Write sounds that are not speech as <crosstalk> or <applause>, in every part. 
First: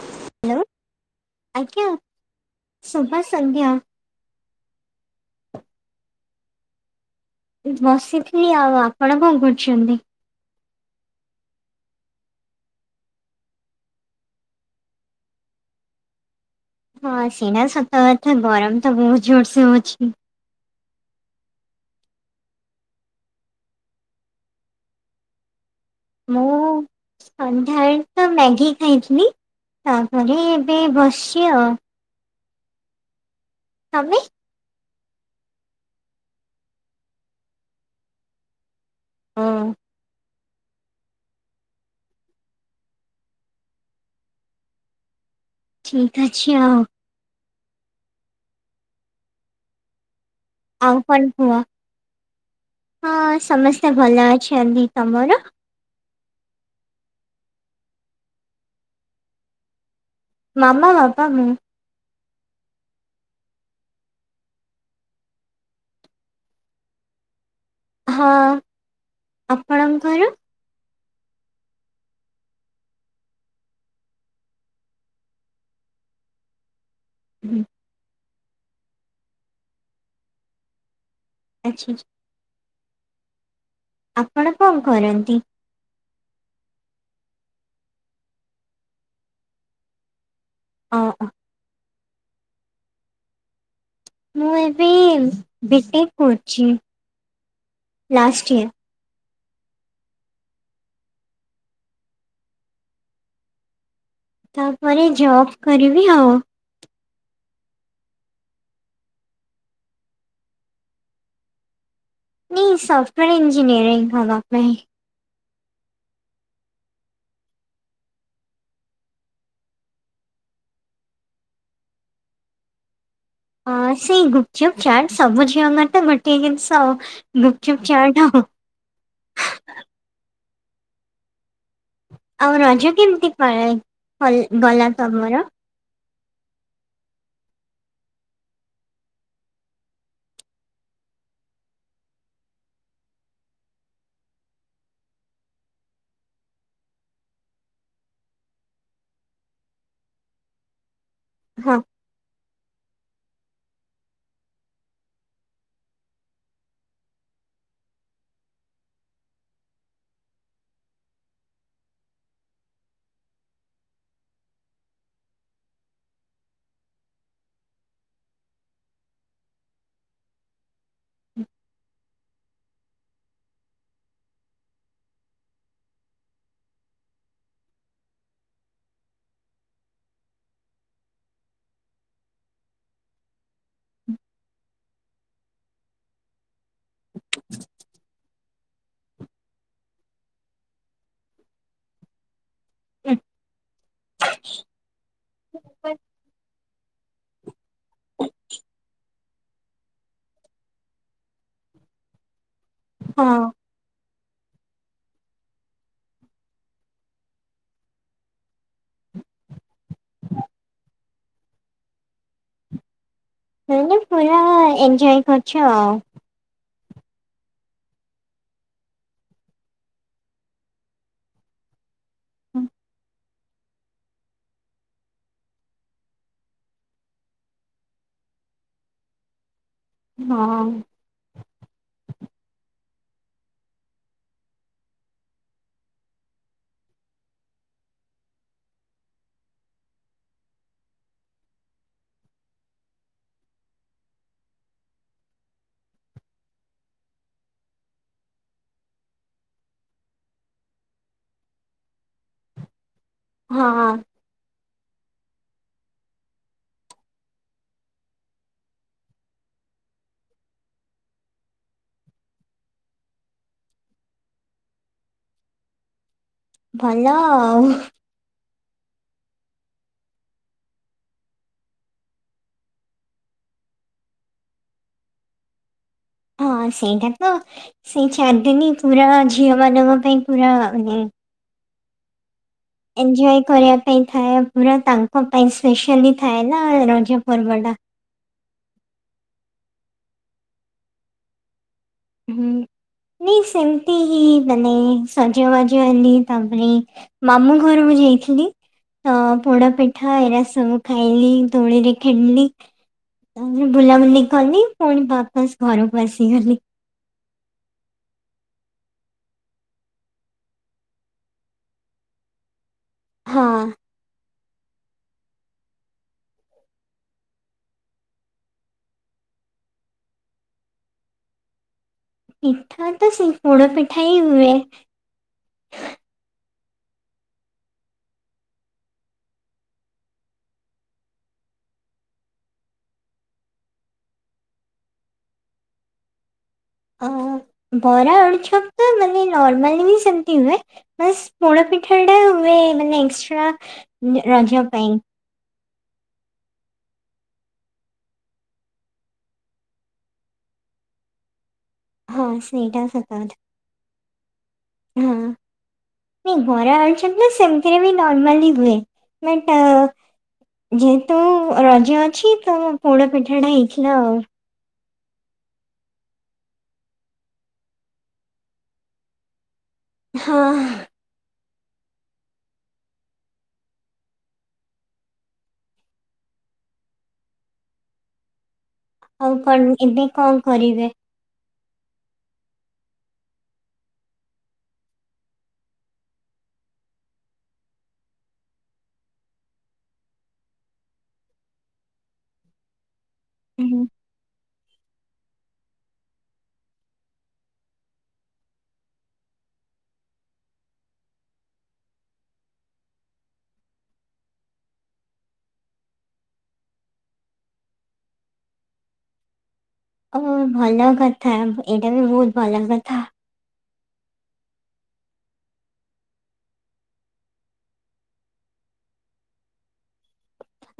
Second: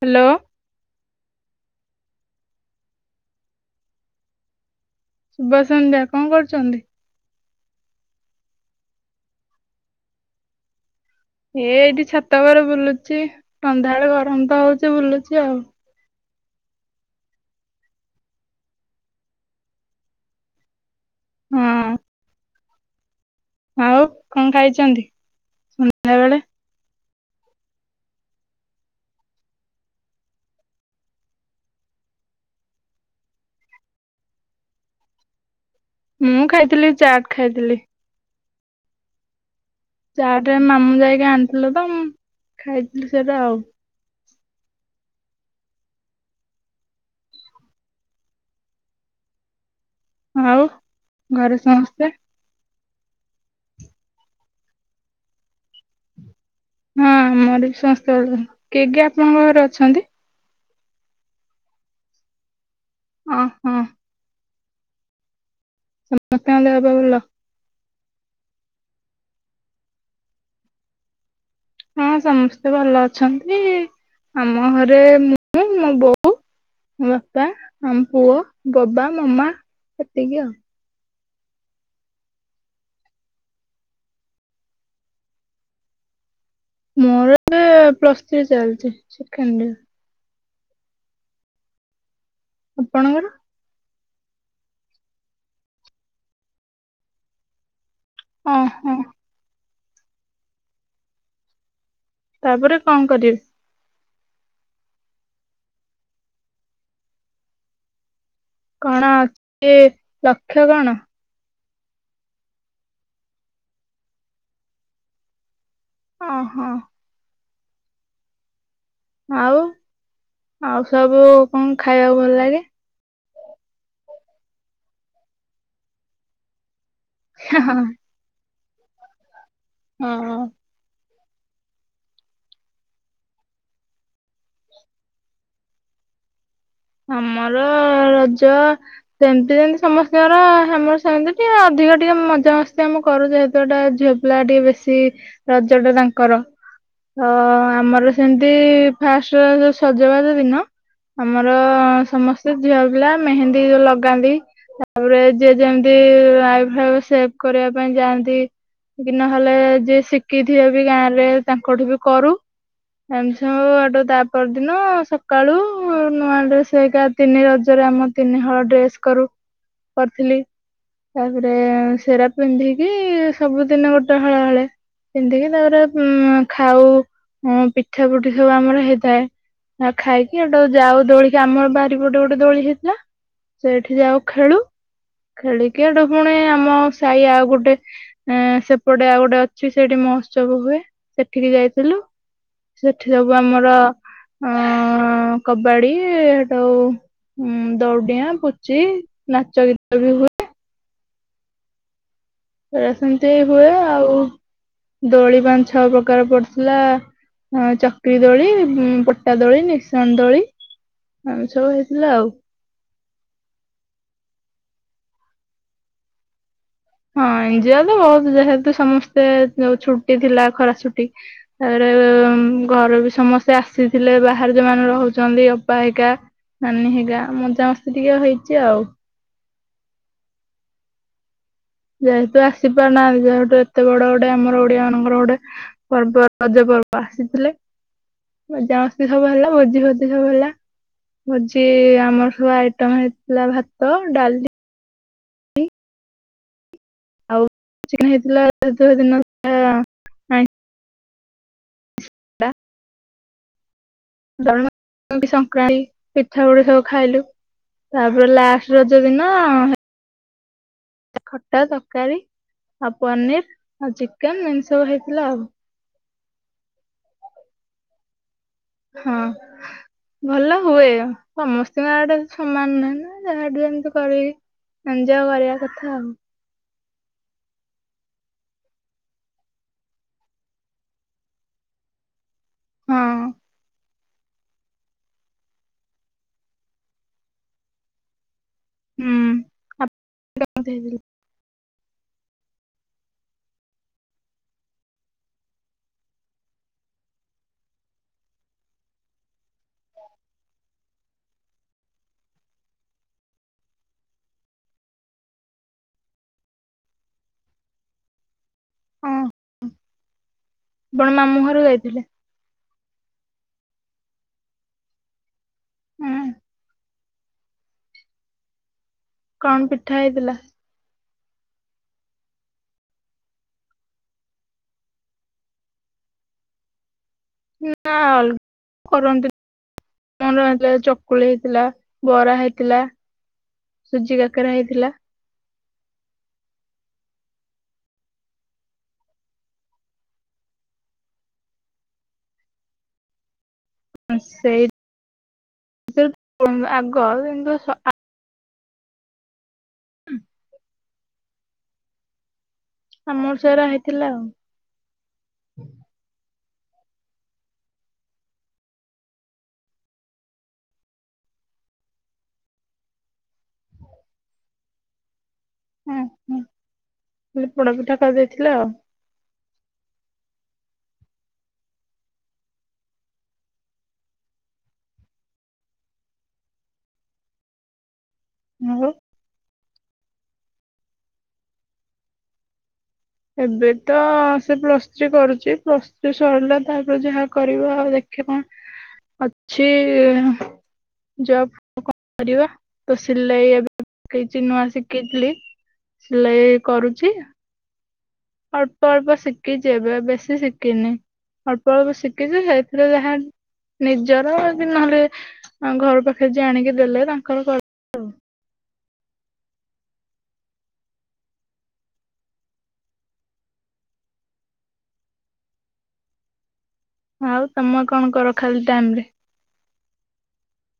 Hello ଆଜ୍ଞା। ସୁଭ ସଂଧ୍ୟା। ସୁଭ ସନ୍ଧ୍ୟା କଣ କରୁଛନ୍ତି? ବସିଥିଲି ଆଉ, ଆପଣ କଣ କରୁଛନ୍ତି? ଏ ଏଇଠି ଛାତ ଉପରେ ବୁଲୁଚି ସନ୍ଧ୍ୟା ବେଳେ ଗରମ ତ ହଉଛି ବୁଲୁଚି ଆଉ ହଁ ସେଇଟା ସତ କଥା ଗରମ ତ ବହୁତ ଜୋର ସେ ହଉଚି। ହଁ। ଆଉ କଣ ଖାଇଛନ୍ତି? ସନ୍ଧ୍ୟାବେଳେ? ମୁଁ ସନ୍ଧ୍ୟା ବେଳେ ତ ମ୍ୟାଗି ଖାଇଥିଲି ତାପରେ ଏବେ ବସ୍‌ଚି ଆଉ। ତମେ ମୁଁ ଖାଇଥିଲି ଚାଟ ଖାଇଥିଲି। ହଁ। ଚାଟେ ମାମୁଁ ଯାଇକି ଆଣିଥିଲେ ତ ମୁଁ ଖାଇଥିଲି ସେଇଟା ଆଉ। ଠିକ ଅଛି ଆଉ। ଆଉ କଣ କୁହ? ଘରେ ସମସ୍ତେ। ହଁ ସମସ୍ତେ ଭଲ ଅଛନ୍ତି। ତମର? ହଁ ମୋର ବି ସମସ୍ତେ ଭଲ। କିଏ କିଏ ଆପଣଙ୍କ ଘରେ ଅଛନ୍ତି? ମାମା, ବାବା, ମୁଁ। ଓ ହ। ସମସ୍ତଙ୍କ ଦେହ ପା ଭଲ? ହଁ, ଆପଣଙ୍କର? ହଁ ସମସ୍ତେ ଭଲ ଅଛନ୍ତି। ଆମ ଘରେ ମୁଁ ମୋ ବୋଉ ମୋ ବାପା ହୁଁ, ଆମ ପୁଅ। ବବା, ମମା ସେତିକି ଆଉ ଆଛା ଆଛା। ଆପଣ କଣ କରନ୍ତି? ମୋର ଏବେ ପ୍ଲସ୍ ଥ୍ରୀ ଚାଲିଛି ସେକେଣ୍ଡ ଇଅର। ଓ ଅ। ଆପଣଙ୍କର? ମୁଁ ଏବେ ବି ଟେକ୍ କରୁଛି। ଲାଷ୍ଟ ଓ ଇୟର। ହୋ। ତାପରେ କଣ କରିବେ? ତାପରେ ଜବ୍ କରିବି ଆଉ। କଣ କେ ଲକ୍ଷ କଣ? ନି ସଫ୍ଟୱେୟର ଇନଜିନିୟରିଙ୍ଗ ହେବା ପାଇଁ। ହ ହଁ। ଆଉ ଆଉ ସବୁ କଣ ଖାଇବାକୁ ଭଲ ଲାଗେ? ହ ସେଇ ଗୁପ୍ ଚୁପ୍, ଚାଟ୍ ସବୁଝିଅ ମାନେ ତ ଗୋଟିଏ ଜିନିଷ ଆଉ। ଗୁପ୍ ଚୁପ୍, ଚାଟ ଆଉ। ହଁ। ଆଉ ରଜ କେମିତି ପାଳେ ଗଲା ତମର? ଆମର ରଜ ସେମତି ଯେମିତି ସମସ୍ତଙ୍କର ଆମର ସେମିତି ଟିକେ ଅଧିକ ଟିକେ ମଜା ମସ୍ତି ଆମେ କରୁ ଯେହେତୁ ଏଟା ଝିଅ ପିଲା ଟିକେ ବେଶୀ ରଜ ଟା ତାଙ୍କର ତ ଆମର ସେମିତି ଫାଷ୍ଟେ ସଜବାଜ ଦିନ ଆମ ହଁ ର ସମସ୍ ସେ ଝିଅ ପିଲା ମେହେନ୍ଦୀ ଲଗାନ୍ତି। ତାପରେ ଯିଏ ଯେମିତି ଆଇ ଫାଇବ୍ ସେଭ କରିବା ପାଇଁ ଯାଆନ୍ତି। କି ନହେଲେ ଯିଏ ଶିଖିଥିବ ବି ଗାଁ ରେ ତାଙ୍କଠୁ ବି କରୁ ଏମିତି ସବୁ ତା ପର ଦିନ ସକାଳୁ ନୂଆ ଡ୍ରେସ ହେରିକା ତିନି ରଜରେ ଆମ ତିନି ହଳ ଡ୍ରେସ କରୁ କରିଥିଲି। ତାପରେ ସେରା ପିନ୍ଧିକି ସବୁଦିନ ଗୋଟେ ହଳ ହଳେ ପିନ୍ଧିକି ତାପରେ ଉ ଖାଉ ପିଠା ପୁଠି ସବୁ ଆମର ହେଇଥାଏ। ଆ ଖାଇକି ହେଟି ଯାଉ। ଦୋଳିକି ଆମର ବାରିପଟେ ଗୋଟେ ଦୋଳି ହେଇଥିଲା। ସେଇଠି ଯାଉ ଖେଳୁ ଖେଳିକି ହେଟୁ ପୁଣି ଆମ ସାହି ଆଉ ଗୋଟେ ସେପଟେ ଆଉ ଗୋଟେ ଅଛି ସେଇଠି ମହୋତ୍ସବ ହୁଏ ସେଠିକି ଯାଇଥିଲୁ। ସେଠି ଉଁ ସବୁ ଆମର ଅ କବ୍ ଇଏ ଟ ଆଉ ଦଉଁଡିଆ ପୁଚି ନାଚ ଗୀତ ବି ହୁଏ। ସେ ସେମିତି ହଁ। ହୁଏ ଆଉ। ଦୋଳି ପାଁ ଛଅ ପ୍ରକାର ପଡିଥିଲା। ଚକ୍ରି ଦୋଳି ପଟା ଦୋଳି ନିଶା ଣ ଦୋଳି ଏମିତି ସବୁ ହେଇଥିଲା ଆଉ। <unintelligible> ପୁରା ଏଞଜୟ କରୁଛ ଆଉ। ହଁ ଏଞୟ ତ ବହୁତ ଯେହେତୁ ସମସ୍ତେ ଯୋଉ ଛୁଟି ଥିଲା ଖରା ଛୁଟି। ତାପରେ ତ ଘର ବି ସମସ୍ତେ। ସେ ଆସିଥିଲେ ବାହାରେ ଯୋଉମାନେ ରହୁଛନ୍ତି। ଅପା ହୈକା ନାନୀ ହୈକା ମଜାମସ୍ତି ଟିକେ ହେଇଛି ଆଉ। ହଁ। ଯେହେତୁ ଆସି ପାରୁନାହାନ୍ତି। ଯେହେତୁ ଏତେ ବଡ ଗୋଟେ ଆମର ଓଡିଆ ମାନଙ୍କର ଗୋଟେ ପର୍ବ ରଜ ପର୍ବ ଆସିଥିଲେ ମଜାମସ୍ତି ସବୁ ହେଲା। ଭୋଜି ଫୋଜି ସବୁ ହେଲା ଭୋଜି ଆମର ସବୁ ଆଇଟମ ହେଇଥିଲା। ଭାତ ଡାଲି ଆଉ ଚିଲି ହେଇଥିଲା <unintelligible> ଦିନ <unintelligible> ବା। ହଁ। <inaudible> ସଂକ୍ରାନ୍ତି ପିଠା ପୁଡି ସବୁ ଖାଇଲୁ। ତାପରେ ଲାଷ୍ଟ ରଜ ଦିନ ଆ ଖଟା ତରକାରୀ, ଆଉ ପନିର ଆଉ ଚିକେନ ଏମିତି ସବୁ ହେଇଥିଲା ଆଉ। ଭଲ ଆଉ। ହଁ ଭଲ ହୁଏ। ସମସ୍ତିଙ୍କ ଆଡେ ସମାନ ନୁହେଁ ନା ଯାହାଠୁ ଯେମତି କରିବି ଏଞଜୟ କରିବା କ କଥା। ହଁ ସେଇଟା ତ ସେଇ ଚାରିଦିନୀ ପୁରା ଝିଅ ମାନଙ୍କ ପାଇଁ ପୁରା ମାନେ ହଁ ଏନ୍ଜୟ କରିବା ପାଇଁ ଥାଏ। ପୁରା ତାଙ୍କ ପାଇଁ ସ୍ପେଶଆଲି ଥାଏ ନା ରଜପର୍ବ ଟା। ହୁଁ। <unintelligible> ହୁଁ ନାଇଁ ସେମିତି ହିଁ ମାନେ ସଜବାଜ ହେଲି। ତାପରେ ମାମୁଁ ଘରକୁ ଯାଇଥିଲି। ତ ପୋଡ ପିଠା ଏରା ସବୁ ଖାଇଲି ଦୋଳିରେ ଖେଲିଲି। ତାପରେ ବୁଲାବୁଲି କଲି ପୁଣି ବା ବାସ ଘରକୁ ଆସିଗଲି। ହଁ ଆପଣ <inaudible> ମାମୁଁ ଘର ଯାଇଥିଲେ। ହଁ। ହୁଁ କଣ ପିଠା ହେଇଥିଲା। ପିଠା ତ ସେଇ ପୋଡ ପିଠା ହିଁ ହୁଏ। ନା ଅଲ <unintelligible> ରନ୍ତି। ମର ଚକୁଳି ହେଇଥିଲା ବରା ହେଇଥିଲା ସୁଜି କାକରା ହେଇଥିଲା। ଅ ହୁ ବରା ଅଳୁଚପ୍ ତ ମାନେ ନର୍ମାଲି ବି ସେମତି ହୁଏ। ବାସ୍ ପୋଣ ପିଠାଟା ହୁଏ ମାନେ ଏକ୍ସଟ୍ରା। ଇଁ ରଜ ସେଇ ପାଇଁ। <unintelligible> ଆଗ <unintelligible> ହଁ। ସେଇଟା ସତ ଆମର କଥା ସେରା ହେଇଥିଲା ଆଉ। ହଁ ନାଇଁ ବରା ଆଳୁଚପ୍ ନା ସେମିତିରେ ବି ନର୍ମାଲି ହୁଏ। ବଟ୍ ଯେହେତୁ ରଜ ଅଛି, ତ ମୋ ପୋଡ଼ ପିଠାଟା ହେଇଥିଲା ଆଉ। ହୁଁ ହୁଁ ହେଲେ ପୋଡପିଠା କରିଦେଇଥିଲେ ଆଉ। ହଁ। ଆଉ କଣ ଏବେ। କଣ କରିବେ? ଏବେ ତ ସେ ପ୍ଲସ୍ ଥ୍ରୀ କରୁଛି ପ୍ଲସ ଥ୍ରୀ ସରିଲା ତାପରେ ଯାହା କରିବ ଆଉ ଦେଖେ କଣ ଅଛି ଜବ କଣ କର ତ ସିଲେଇ ହୁଁ, ଏବେ ପକେଇଛି ନୂଆ ଶିଖିଥିଲି ସିଲେଇ କରୁଛି। ଅଳ୍ପ ଅଳ୍ପ ଶିଖିଛି ଏବେ ବେଶୀ ଶିଖିନି ଅଳ୍ପ ଅଳ୍ପ ଶିଖିଛି ସେଇଥିରେ ଯାହା ନିଜର ନହେଲେ ଘର ପାଖରେ ଆଣିକି ଦେଲେ ତାଙ୍କର କରୁଛି ଆଉ। ଓ ଭଲ କଥା ଏଇଟା ବି ବହୁତ ଭଲ କଥା। ଆଉ ତମେ କଣ କର ଖାଲି ଟାଇମ ରେ?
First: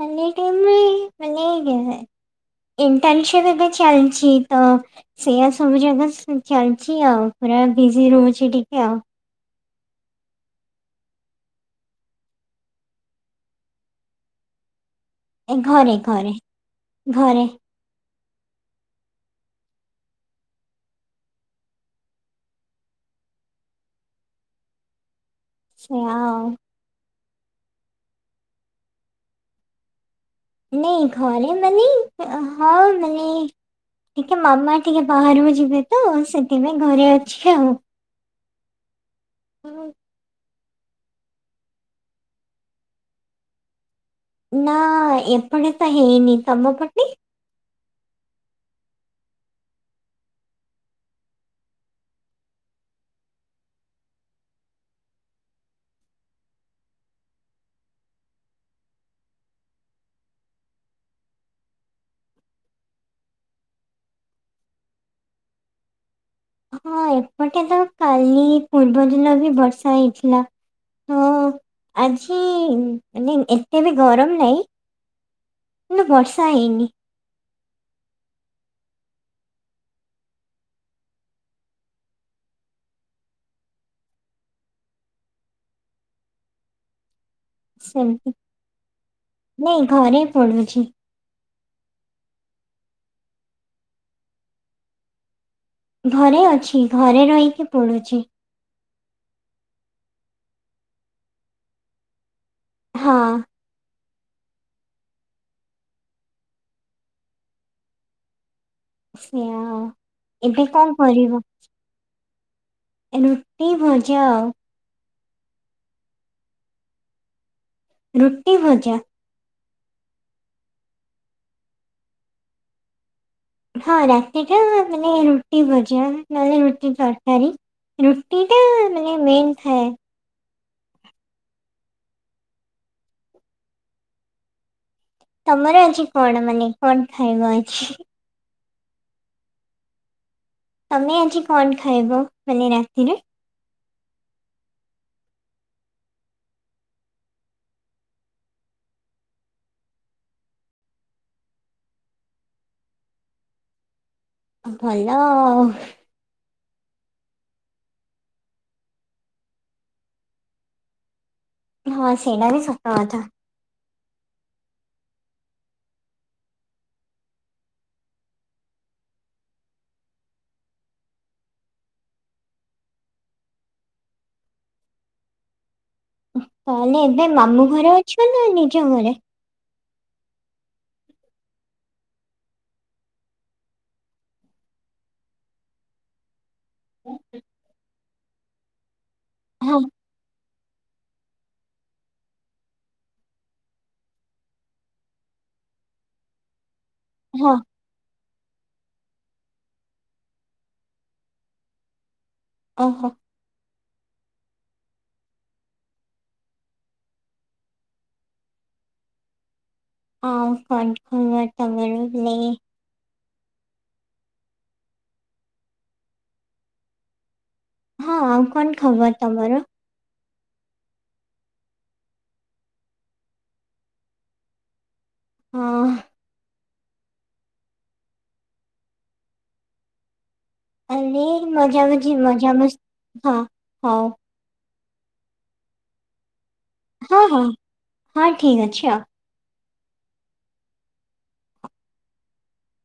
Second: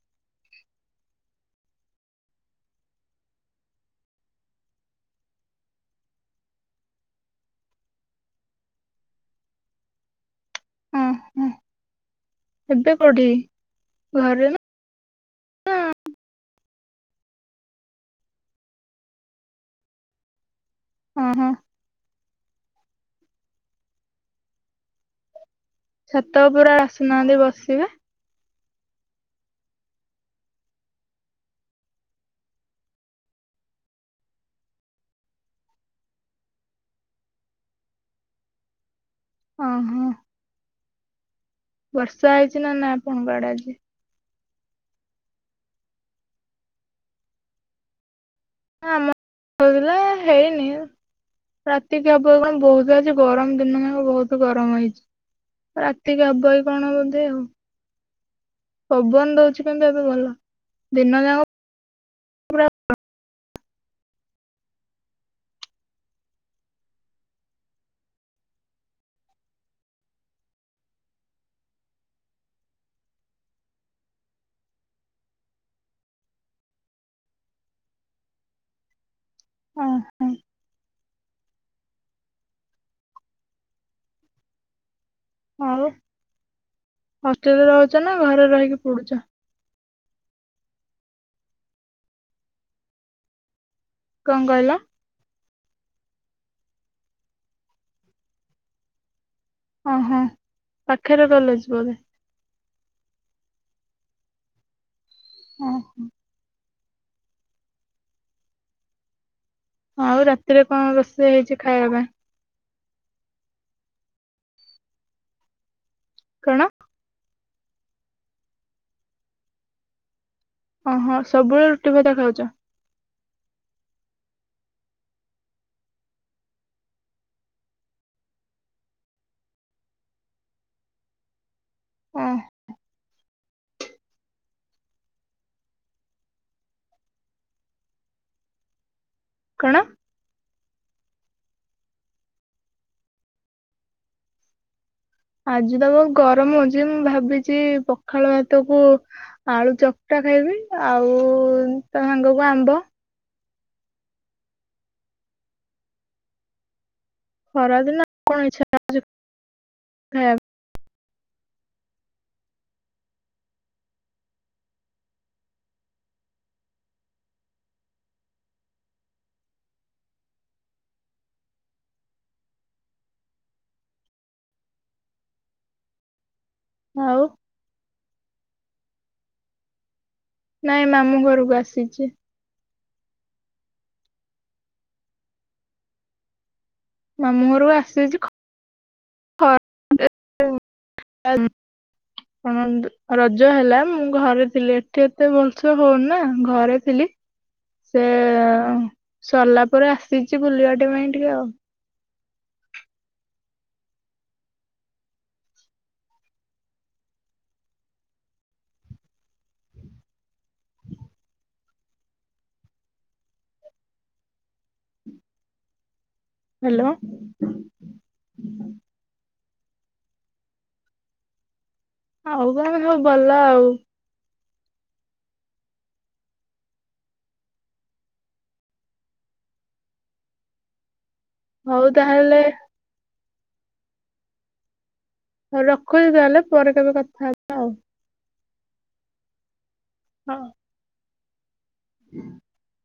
ଖାଲି ଟାଇମ୍ ରେ ମାନେ ଇଣ୍ଟର୍ନସିପ୍ ଏବେ ଚାଲିଛି ତ ସେୟା ସବୁ ଜାଗା ଚାଲିଛି ଆଉ ପୁରା ବିଜି ରହୁଛି ଟିକେ ଆଉ। ଓହୋ ଏବେ କୋଉଠି ଘରେ ନା? ଏ ଘରେ ଘରେ ଘରେ। ହଁ ହଁ। ସେଇଆ ଛାତ ଆଉ ଉପରେ ଆସୁ <unintelligible> ବସିବା। ନାଇ ଘରେ ମାନେ ହଁ ମାନେ ଟିକେ ମାମା ଟିକେ ବାହାରକୁ ଯିବେ ତ ସେଥିପାଇଁ ଘରେ ଅଛି ଆଉ। ଓ ଉଁ, ହୋ। ବର୍ଷା ହେଇଛି ନା ନା ଆପଣଙ୍କ ଆଡେ ଆଜି? ନା ଏପଟେ ତ ହେଇନି ତମ ପଟେ? ନା ଆମ ଏପଟରେ ହେଇନି ରାତିକ ହବ କି କଣ ବହୁତ ଆଜି ଗରମ ଦିନ ଯାକ ବହୁତ ଗରମ ହେଇଛି ରାତିକି ହବ କି କଣ ବୋଧେ ଆଉ ପବନ ଦଉଛି କିନ୍ତୁ ଏବେ ଭଲ ଦିନ ଯାକ। <unintelligible> ହଁ ଏପଟେ ତ କାଲି ପୂର୍ବ ଦିନ ବି ବର୍ଷା ହେଇଥିଲା ତ ଆଜି ମାନେ ଏତେ ବି ଗରମ ନାହିଁ କିନ୍ତୁ ବର୍ଷା ହେଇନି। ଓ ହୋ। ଆଉ। ହଷ୍ଟେଲରେ ରହୁଛ ନା ସେମିତି ଘରେ ରହିକି ପଡୁଛ? ନାଇଁ ଘରେ ପଡୁଛି। କଣ କହିଲ? ଘରେ ଅଛି ଘରେ ରହିକି ପଡୁଛି। ଓହୋ ପାଖରେ କଲେଜ ବୋଧେ? ହଁ। ଓ ହୋ। <unintelligible> ଆଉ ରାତିରେ ଏବେ କଣ ରୋଷେଇ କରିବ ହେଇଛି ଖାଇବା ପାଇଁ? ରୁଟି ଭଜା ଆଉ। କଣ? ରୁଟି ଭଜା। ଓହୋ ସବୁବେଳେ ରୁଟି ଭଜା ଖାଉଛ? ହଁ ରାତିଟା ମାନେ ରୁଟି ଭଜା ନହେଲେ ରୁଟି ତରକାରୀ ରୁଟି ଟା ମାନେ ମେନ୍ ଥାଏ। ହ। ତମର ଆଜି କଣ ମାନେ କଣ ଖାଇବ ଅଛି? କଣ? ତମେ ଆଜି କଣ ଖାଇବ ବେଲେ ରାତିରେ? ଆଜି ତ ବହୁତ ଗରମ ହଉଛି ମୁଁ ଭାବିଛି ପଖାଳ ଭାତ କୁ ଆଳୁ ଚକଟା ଖାଇବି ଆଉ ତା ସାଙ୍ଗକୁ ଆମ୍ବ। ଭଲ ଆଉ। ଖରା ଦିନ ଆଉ କଣ ଇଚ୍ଛା ଖାଇବାକୁ। ହଁ ସେଇଟା ବି ସତ କଥା। <unintelligible> ତମେ ପାଇଁ? ଆଉ ଏବେ ମାମୁଁ ଘରେ ଅଛ ନା ନିଜ ଘରେ? ନାଇଁ ମାମୁ ଘରକୁ ଆସିଛି। ମାମୁଁ ଘରକୁ ଆସିଚି ହ ହଁ <unintelligible> <unintelligible> ରଜ ହେଲା ମୁଁ ଘରେ ଥିଲି ଏଠି ଏତେ ଭଲସେ ହଉନି ନା ଘରେ ଥିଲି ହଁ ସେ ହ ସଲାପରେ ଆସିଚି ବୁଲିବାଟିବା ପାଇଁ ଟିକେ ଆଉ। ଓହୋ ଆଉ କଣ ଖବର ତମେ <unintelligible> ହାଲୋ। ଆଉ କଣ ସବ ଭଲ ଆଉ। ହଁ। ଆଉ ମୁଁ ମଜା ହଉ ମଝଜି ତାହେଲେ ମଜା ମସ୍ ହଁ ହଉ। ହଉ ରଖୁଚି ତାହେଲେ। ପରେ କେବେ କଥା ହେବା ଆଉ। ଠିକ୍ ଅଛି ଆଉ। ହଁ। <inaudible>